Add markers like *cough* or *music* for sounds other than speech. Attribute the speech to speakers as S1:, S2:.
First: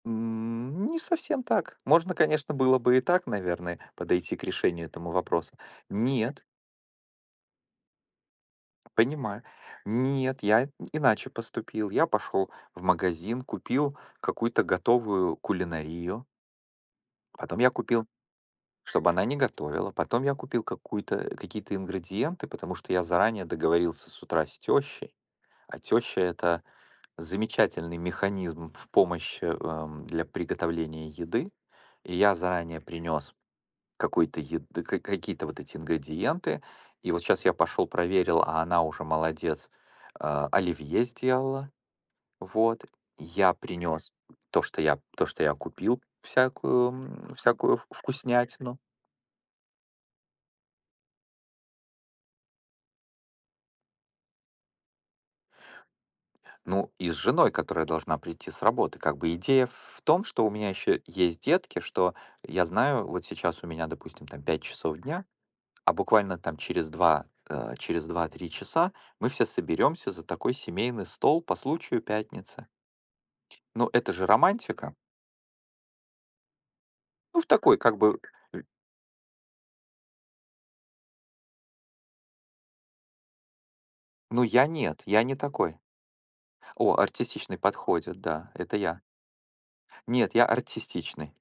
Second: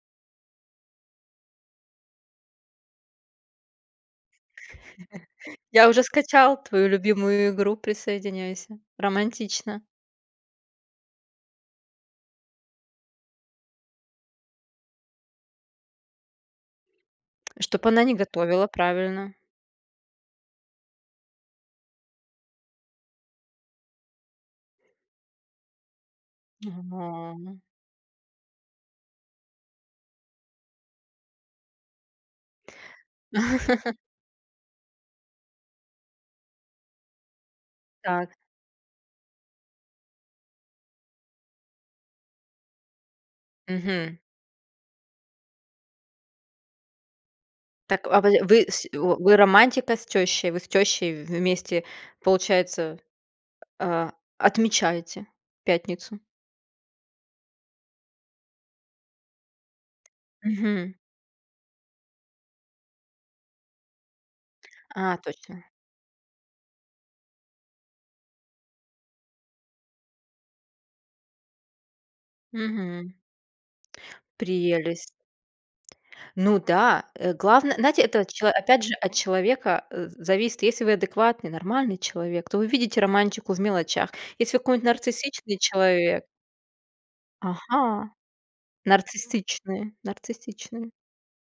S1: М, не совсем так. Можно, конечно, было бы и так, наверное, подойти к решению этому вопроса.
S2: *chuckles* Я уже
S1: Нет.
S2: скачал твою любимую игру, присоединяйся.
S1: Понимаю.
S2: Романтично.
S1: Нет, я иначе поступил. Я пошел в магазин, купил какую-то готовую кулинарию потом я
S2: Чтоб она
S1: купил
S2: не готовила,
S1: чтобы она
S2: правильно.
S1: не готовила. Потом я купил какую-то, какие-то ингредиенты, потому что я заранее договорился с утра с тещей, а теща- это
S2: Ага.
S1: замечательный механизм в помощи, эм, для приготовления еды. И я заранее принес
S2: *chuckles*
S1: какую-то ед ка ка какие-то вот эти ингредиенты. И вот щас я пошел
S2: Так.
S1: проверил, а она уже молодец, а, оливье сделала, вот. Я принес
S2: Мгм.
S1: то что я, то что я купил, всякую, м, всякую ф
S2: Так, а, вы вы
S1: вкуснятину.
S2: с у о вы романтика с тещей, вы с тещей вместе получается, а, а отмечаете пятницу?
S1: Ну и с женой, которая должна прийти с работы. Как бы идея в том, что у меня
S2: Мгм.
S1: еще есть детки, что я знаю, вот сейчас у меня, допустим, там, 5 часов
S2: А,
S1: дня,
S2: точно.
S1: а буквально там через 2, э, через 2-3 часа мы все соберемся за такой семейный стол по случаю пятницы.
S2: Мгм.
S1: Но это же романтика!
S2: Прелесть. Ну да! Э,
S1: Ну в
S2: главное,
S1: такой, как
S2: знаете,
S1: бы,
S2: это от чело
S1: э.
S2: опять же от человека, э, з зависит, если вы адекватный, нормальный человек, то вы видите романтику в мелочах.
S1: Ну
S2: Если вы
S1: я
S2: какой-нибудь
S1: нет, я не
S2: нарциссичный
S1: такой.
S2: человек.
S1: О, артистичный
S2: Ага,
S1: подходит, да, это я.
S2: нарциссичный,
S1: Нет, я
S2: нарциссичный.
S1: артистичный.